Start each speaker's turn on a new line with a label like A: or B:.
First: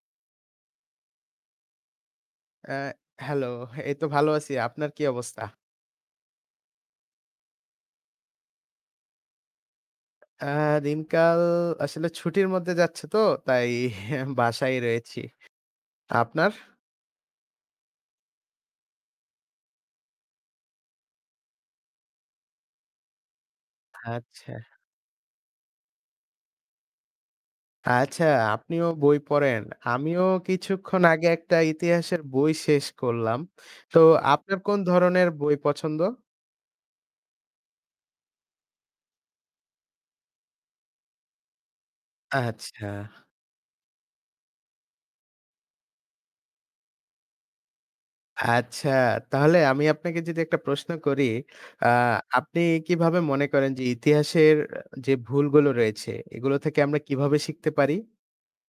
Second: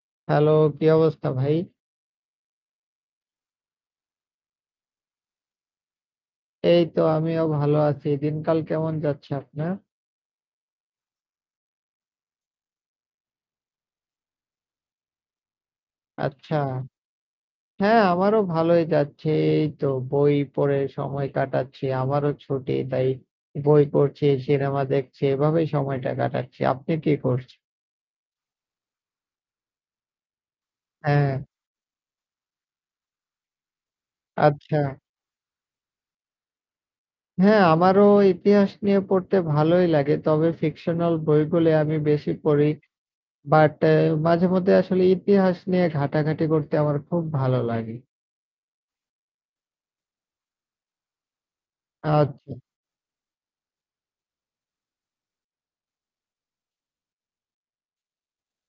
A: Hello! কি অবস্থা ভাই?
B: এ হ্যালো! এই তো ভালো আছি। আপনার কি অবস্থা?
A: এই তো আমিও ভালো আছি। দিনকাল কেমন যাচ্ছে আপনার?
B: এ দিনকাল আসলে ছুটির মধ্যে যাচ্ছে তো। তাই বাসায়ই রয়েছি। আপনার?
A: আচ্ছা। হ্যাঁ, আমারও ভালোই যাচ্ছে এই তো বই পড়ে সময় কাটাচ্ছি। আমারও ছুটি। তাই বই পড়ছি,
B: আচ্ছা।
A: সিনেমা দেখছি। এভাবেই সময়টা কাটাচ্ছি। আপনি কি করছেন?
B: আচ্ছা, আপনিও বই পড়েন? আমিও কিছুক্ষণ আগে
A: হ্যাঁ।
B: একটা ইতিহাসের বই শেষ করলাম। তো আপনার কোন
A: আচ্ছা।
B: ধরনের বই পছন্দ?
A: হ্যাঁ, আমারও ইতিহাস নিয়ে পড়তে ভালোই লাগে। তবে ফিকশনাল বইগুলি আমি বেশি পড়ি।
B: আচ্ছা।
A: বাট এ মাঝেমধ্যে আসলে ইতিহাস নিয়ে ঘাটাঘাটি করতে আমার খুব ভালো লাগে।
B: আচ্ছা। তাহলে আমি আপনাকে যদি একটা প্রশ্ন করি। আ আপনি
A: আচ্ছা।
B: কিভাবে মনে করেন যে ইতিহাসের যে ভুলগুলো রয়েছে এগুলো থেকে আমরা কিভাবে শিখতে পারি?